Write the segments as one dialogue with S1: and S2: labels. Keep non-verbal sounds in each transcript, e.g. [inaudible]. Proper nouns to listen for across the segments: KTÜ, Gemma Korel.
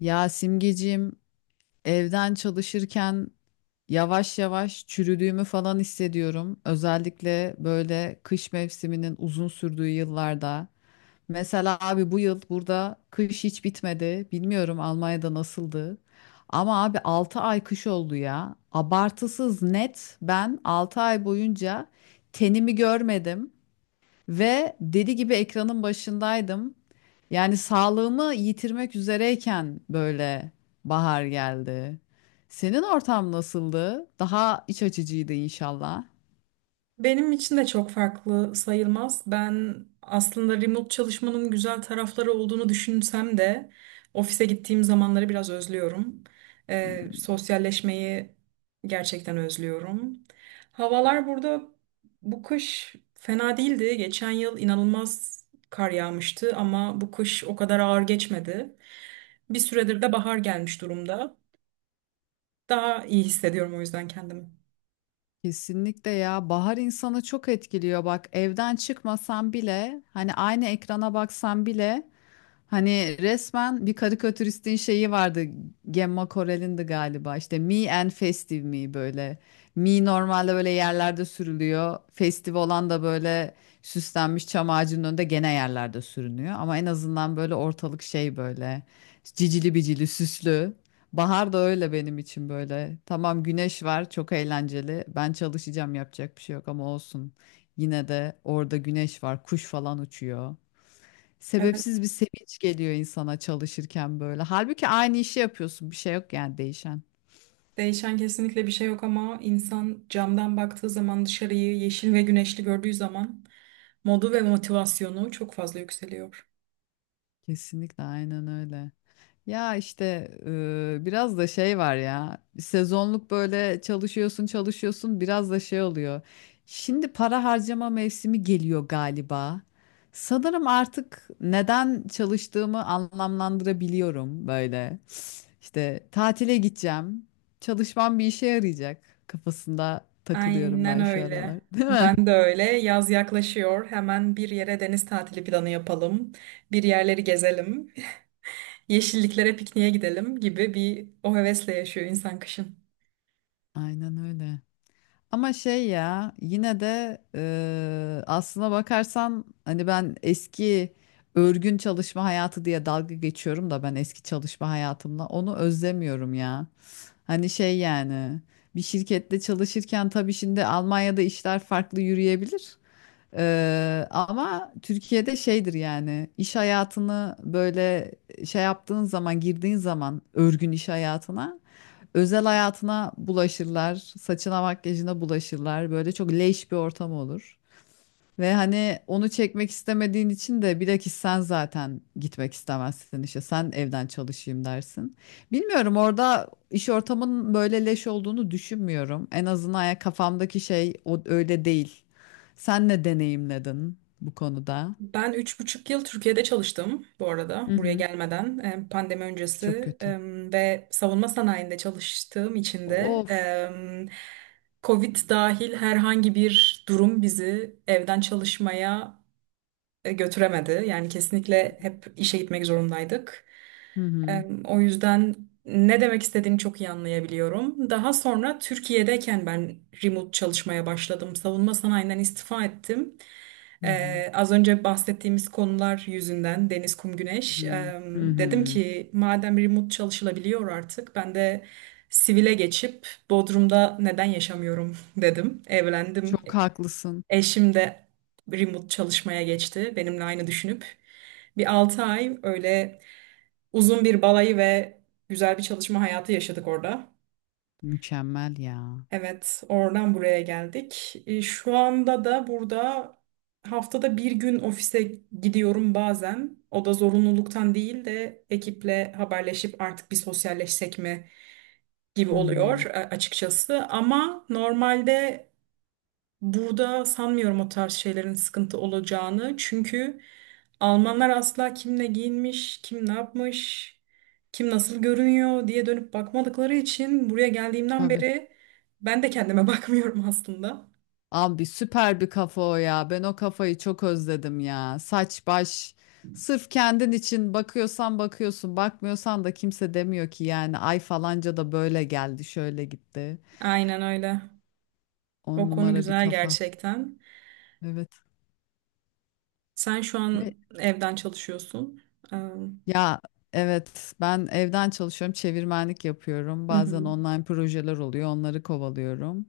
S1: Ya Simgeciğim, evden çalışırken yavaş yavaş çürüdüğümü falan hissediyorum. Özellikle böyle kış mevsiminin uzun sürdüğü yıllarda. Mesela abi bu yıl burada kış hiç bitmedi. Bilmiyorum Almanya'da nasıldı. Ama abi 6 ay kış oldu ya. Abartısız net ben 6 ay boyunca tenimi görmedim. Ve deli gibi ekranın başındaydım. Yani sağlığımı yitirmek üzereyken böyle bahar geldi. Senin ortam nasıldı? Daha iç açıcıydı inşallah.
S2: Benim için de çok farklı sayılmaz. Ben aslında remote çalışmanın güzel tarafları olduğunu düşünsem de ofise gittiğim zamanları biraz özlüyorum. Sosyalleşmeyi gerçekten özlüyorum. Havalar burada bu kış fena değildi. Geçen yıl inanılmaz kar yağmıştı ama bu kış o kadar ağır geçmedi. Bir süredir de bahar gelmiş durumda. Daha iyi hissediyorum o yüzden kendimi.
S1: Kesinlikle ya, bahar insanı çok etkiliyor. Bak evden çıkmasan bile, hani aynı ekrana baksan bile, hani resmen bir karikatüristin şeyi vardı. Gemma Korel'indi galiba, işte me and festive me, böyle me normalde böyle yerlerde sürülüyor, festive olan da böyle süslenmiş çam ağacının önünde gene yerlerde sürünüyor ama en azından böyle ortalık şey, böyle cicili bicili süslü. Bahar da öyle benim için böyle. Tamam, güneş var, çok eğlenceli. Ben çalışacağım, yapacak bir şey yok ama olsun. Yine de orada güneş var, kuş falan uçuyor. Sebepsiz
S2: Evet.
S1: bir sevinç geliyor insana çalışırken böyle. Halbuki aynı işi yapıyorsun, bir şey yok yani değişen.
S2: Değişen kesinlikle bir şey yok ama insan camdan baktığı zaman dışarıyı yeşil ve güneşli gördüğü zaman modu ve motivasyonu çok fazla yükseliyor.
S1: Kesinlikle aynen öyle. Ya işte biraz da şey var ya, sezonluk böyle çalışıyorsun çalışıyorsun, biraz da şey oluyor. Şimdi para harcama mevsimi geliyor galiba. Sanırım artık neden çalıştığımı anlamlandırabiliyorum böyle. İşte tatile gideceğim. Çalışmam bir işe yarayacak kafasında takılıyorum
S2: Aynen
S1: ben şu aralar,
S2: öyle.
S1: değil mi?
S2: Ben de öyle. Yaz yaklaşıyor. Hemen bir yere deniz tatili planı yapalım. Bir yerleri gezelim. [laughs] Yeşilliklere pikniğe gidelim gibi bir o hevesle yaşıyor insan kışın.
S1: Aynen öyle. Ama şey ya, yine de aslına bakarsan hani ben eski örgün çalışma hayatı diye dalga geçiyorum da ben eski çalışma hayatımla onu özlemiyorum ya. Hani şey yani bir şirkette çalışırken tabii şimdi Almanya'da işler farklı yürüyebilir. Ama Türkiye'de şeydir yani, iş hayatını böyle şey yaptığın zaman, girdiğin zaman örgün iş hayatına, özel hayatına bulaşırlar, saçına makyajına bulaşırlar, böyle çok leş bir ortam olur. Ve hani onu çekmek istemediğin için de bilakis sen zaten gitmek istemezsin, işte sen evden çalışayım dersin. Bilmiyorum, orada iş ortamının böyle leş olduğunu düşünmüyorum. En azından ya, kafamdaki şey o, öyle değil. Sen ne deneyimledin bu konuda?
S2: Ben 3,5 yıl Türkiye'de çalıştım bu arada
S1: Hı
S2: buraya
S1: hı,
S2: gelmeden, pandemi
S1: çok
S2: öncesi
S1: kötü.
S2: ve savunma sanayinde çalıştığım için de
S1: Of.
S2: Covid dahil herhangi bir durum bizi evden çalışmaya götüremedi. Yani kesinlikle hep işe gitmek zorundaydık.
S1: Hı hı,
S2: O yüzden ne demek istediğini çok iyi anlayabiliyorum. Daha sonra Türkiye'deyken ben remote çalışmaya başladım. Savunma sanayinden istifa ettim.
S1: hı hı,
S2: Az önce bahsettiğimiz konular yüzünden deniz, kum,
S1: hı
S2: güneş.
S1: hı. Hı
S2: Dedim
S1: hı.
S2: ki madem remote çalışılabiliyor artık ben de sivile geçip Bodrum'da neden yaşamıyorum [laughs] dedim. Evlendim.
S1: Çok haklısın.
S2: Eşim de remote çalışmaya geçti benimle aynı düşünüp. Bir 6 ay öyle uzun bir balayı ve güzel bir çalışma hayatı yaşadık orada.
S1: Mükemmel ya.
S2: Evet, oradan buraya geldik. Şu anda da burada haftada bir gün ofise gidiyorum bazen. O da zorunluluktan değil de ekiple haberleşip artık bir sosyalleşsek mi gibi
S1: Hı
S2: oluyor
S1: hı.
S2: e, açıkçası. Ama normalde burada sanmıyorum o tarz şeylerin sıkıntı olacağını. Çünkü Almanlar asla kim ne giyinmiş, kim ne yapmış, kim nasıl görünüyor diye dönüp bakmadıkları için buraya geldiğimden
S1: Tabii.
S2: beri ben de kendime [laughs] bakmıyorum aslında.
S1: Abi süper bir kafa o ya. Ben o kafayı çok özledim ya. Saç baş. Sırf kendin için bakıyorsan bakıyorsun, bakmıyorsan da kimse demiyor ki yani ay falanca da böyle geldi, şöyle gitti.
S2: Aynen öyle.
S1: On
S2: O konu
S1: numara bir
S2: güzel
S1: kafa.
S2: gerçekten.
S1: Evet.
S2: Sen şu
S1: Ve
S2: an evden çalışıyorsun. Ee,
S1: Ya evet, ben evden çalışıyorum, çevirmenlik yapıyorum.
S2: Hı
S1: Bazen
S2: hı.
S1: online projeler oluyor, onları kovalıyorum.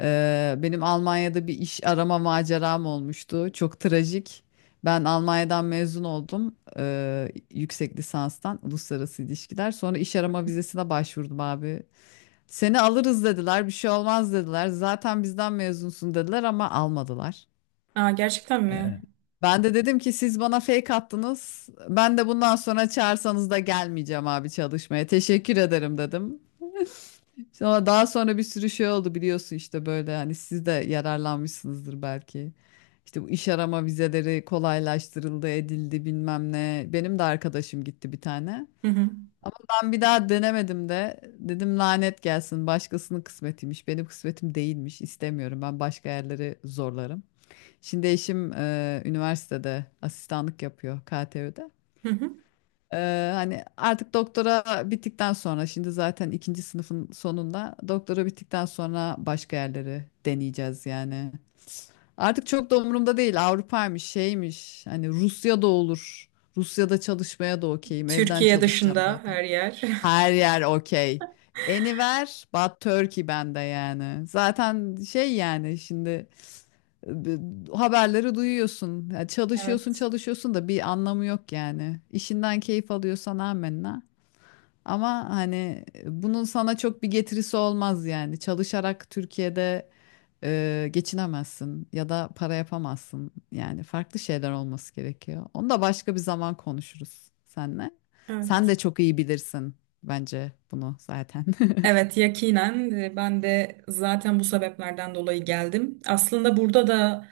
S1: Benim Almanya'da bir iş arama maceram olmuştu. Çok trajik. Ben Almanya'dan mezun oldum yüksek lisanstan, uluslararası ilişkiler. Sonra iş arama vizesine başvurdum abi. Seni alırız dediler, bir şey olmaz dediler. Zaten bizden mezunsun dediler ama almadılar.
S2: Aa, gerçekten mi?
S1: Ben de dedim ki siz bana fake attınız. Ben de bundan sonra çağırsanız da gelmeyeceğim abi çalışmaya. Teşekkür ederim dedim. Sonra daha sonra bir sürü şey oldu, biliyorsun işte, böyle hani siz de yararlanmışsınızdır belki. İşte bu iş arama vizeleri kolaylaştırıldı, edildi bilmem ne. Benim de arkadaşım gitti bir tane.
S2: Hı hı.
S1: Ama ben bir daha denemedim de dedim lanet gelsin, başkasının kısmetiymiş. Benim kısmetim değilmiş. İstemiyorum. Ben başka yerleri zorlarım. Şimdi eşim üniversitede asistanlık yapıyor, KTÜ'de.
S2: Hı hı.
S1: E, hani artık doktora bittikten sonra, şimdi zaten ikinci sınıfın sonunda, doktora bittikten sonra başka yerleri deneyeceğiz yani. Artık çok da umurumda değil Avrupa'ymış şeymiş, hani Rusya'da olur. Rusya'da çalışmaya da okeyim, evden
S2: Türkiye
S1: çalışacağım
S2: dışında
S1: zaten.
S2: her yer. [laughs]
S1: Her yer okey. Anywhere but Turkey bende yani. Zaten şey yani, şimdi e, haberleri duyuyorsun. Ya çalışıyorsun
S2: Evet.
S1: çalışıyorsun da bir anlamı yok yani. İşinden keyif alıyorsan amenna. Ama hani bunun sana çok bir getirisi olmaz yani. Çalışarak Türkiye'de geçinemezsin ya da para yapamazsın. Yani farklı şeyler olması gerekiyor. Onu da başka bir zaman konuşuruz seninle. Sen de
S2: Evet.
S1: çok iyi bilirsin bence bunu zaten. [laughs]
S2: Evet, yakinen ben de zaten bu sebeplerden dolayı geldim. Aslında burada da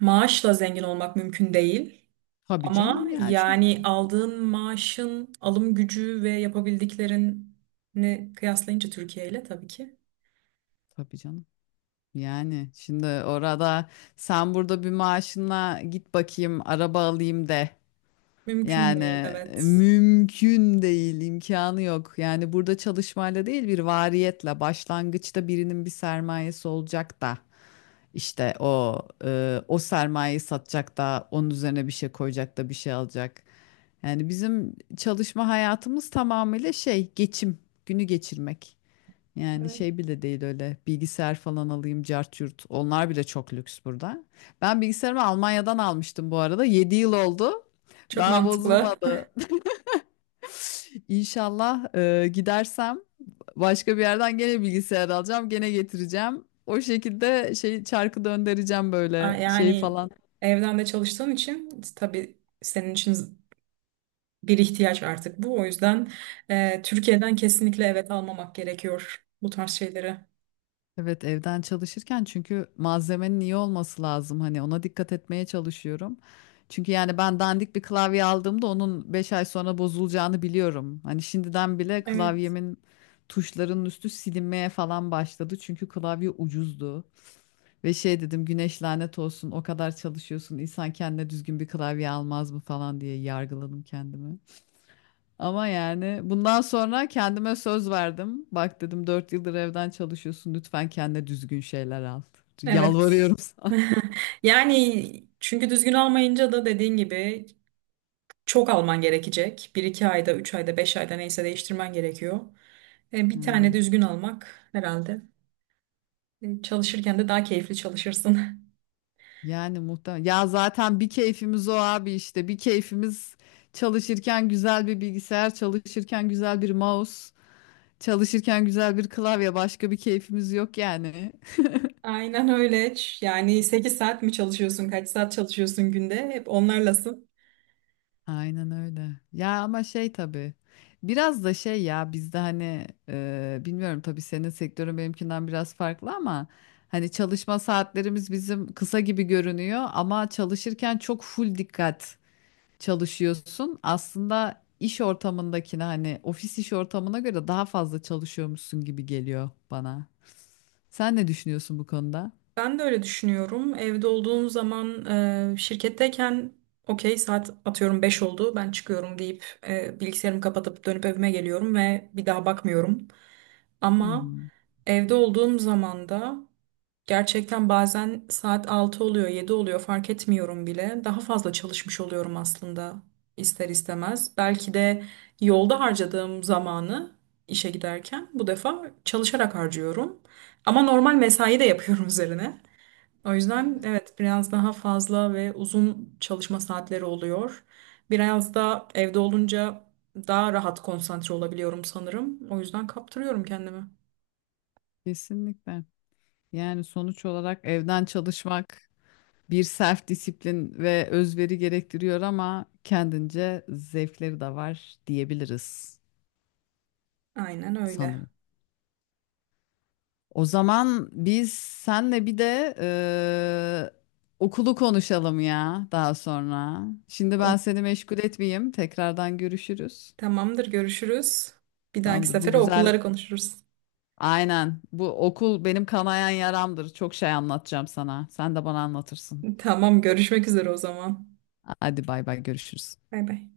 S2: maaşla zengin olmak mümkün değil.
S1: Tabii
S2: Ama
S1: canım ya, çok.
S2: yani aldığın maaşın alım gücü ve yapabildiklerini kıyaslayınca Türkiye ile tabii ki
S1: Tabii canım. Yani şimdi orada, sen burada bir maaşına git bakayım araba alayım de.
S2: mümkün
S1: Yani
S2: değil. Evet.
S1: mümkün değil, imkanı yok. Yani burada çalışmayla değil, bir variyetle, başlangıçta birinin bir sermayesi olacak da, işte o o sermayeyi satacak da, onun üzerine bir şey koyacak da bir şey alacak. Yani bizim çalışma hayatımız tamamıyla şey, geçim, günü geçirmek. Yani
S2: Evet.
S1: şey bile değil öyle, bilgisayar falan alayım cart yurt. Onlar bile çok lüks burada. Ben bilgisayarımı Almanya'dan almıştım bu arada. 7 yıl oldu.
S2: Çok
S1: Daha
S2: mantıklı. [laughs]
S1: bozulmadı. İnşallah gidersem başka bir yerden gene bilgisayar alacağım. Gene getireceğim. O şekilde şey çarkı döndüreceğim böyle şey
S2: Yani
S1: falan.
S2: evden de çalıştığın için tabii senin için bir ihtiyaç artık bu. O yüzden Türkiye'den kesinlikle evet almamak gerekiyor bu tarz şeyleri.
S1: Evet, evden çalışırken çünkü malzemenin iyi olması lazım, hani ona dikkat etmeye çalışıyorum. Çünkü yani ben dandik bir klavye aldığımda onun 5 ay sonra bozulacağını biliyorum. Hani şimdiden bile
S2: Evet.
S1: klavyemin tuşlarının üstü silinmeye falan başladı. Çünkü klavye ucuzdu. Ve şey dedim, güneş lanet olsun, o kadar çalışıyorsun, insan kendine düzgün bir klavye almaz mı falan diye yargıladım kendimi. Ama yani bundan sonra kendime söz verdim. Bak dedim, 4 yıldır evden çalışıyorsun. Lütfen kendine düzgün şeyler al.
S2: Evet.
S1: Yalvarıyorum sana.
S2: [laughs] Yani çünkü düzgün almayınca da dediğin gibi çok alman gerekecek. Bir iki ayda, 3 ayda, 5 ayda neyse değiştirmen gerekiyor. Bir tane
S1: Aynen.
S2: düzgün almak herhalde. Çalışırken de daha keyifli çalışırsın. [laughs]
S1: Yani muhtemelen. Ya zaten bir keyfimiz o abi işte. Bir keyfimiz çalışırken güzel bir bilgisayar, çalışırken güzel bir mouse, çalışırken güzel bir klavye. Başka bir keyfimiz yok yani.
S2: Aynen öyle. Yani 8 saat mi çalışıyorsun, kaç saat çalışıyorsun günde? Hep onlarlasın.
S1: Aynen öyle. Ya ama şey tabii. Biraz da şey ya, bizde hani bilmiyorum, tabii senin sektörün benimkinden biraz farklı ama hani çalışma saatlerimiz bizim kısa gibi görünüyor ama çalışırken çok full dikkat çalışıyorsun. Aslında iş ortamındakine, hani ofis iş ortamına göre daha fazla çalışıyormuşsun gibi geliyor bana. Sen ne düşünüyorsun bu konuda?
S2: Ben de öyle düşünüyorum. Evde olduğum zaman şirketteyken okey, saat atıyorum 5 oldu, ben çıkıyorum deyip bilgisayarımı kapatıp dönüp evime geliyorum ve bir daha bakmıyorum.
S1: Hı
S2: Ama
S1: hı.
S2: evde olduğum zaman da gerçekten bazen saat 6 oluyor, 7 oluyor, fark etmiyorum bile. Daha fazla çalışmış oluyorum aslında ister istemez. Belki de yolda harcadığım zamanı işe giderken bu defa çalışarak harcıyorum. Ama normal mesai de yapıyorum [laughs] üzerine. O yüzden
S1: Evet,
S2: evet, biraz daha fazla ve uzun çalışma saatleri oluyor. Biraz da evde olunca daha rahat konsantre olabiliyorum sanırım. O yüzden kaptırıyorum kendimi.
S1: kesinlikle. Yani sonuç olarak evden çalışmak bir self disiplin ve özveri gerektiriyor ama kendince zevkleri de var diyebiliriz
S2: Aynen öyle.
S1: sanırım. O zaman biz senle bir de okulu konuşalım ya daha sonra. Şimdi
S2: O,
S1: ben seni meşgul etmeyeyim. Tekrardan görüşürüz.
S2: tamamdır, görüşürüz. Bir dahaki
S1: Tamamdır. Bu
S2: sefere
S1: güzel.
S2: okulları konuşuruz.
S1: Aynen. Bu okul benim kanayan yaramdır. Çok şey anlatacağım sana. Sen de bana anlatırsın.
S2: [laughs] Tamam, görüşmek üzere o zaman.
S1: Hadi bay bay, görüşürüz.
S2: Bay bay.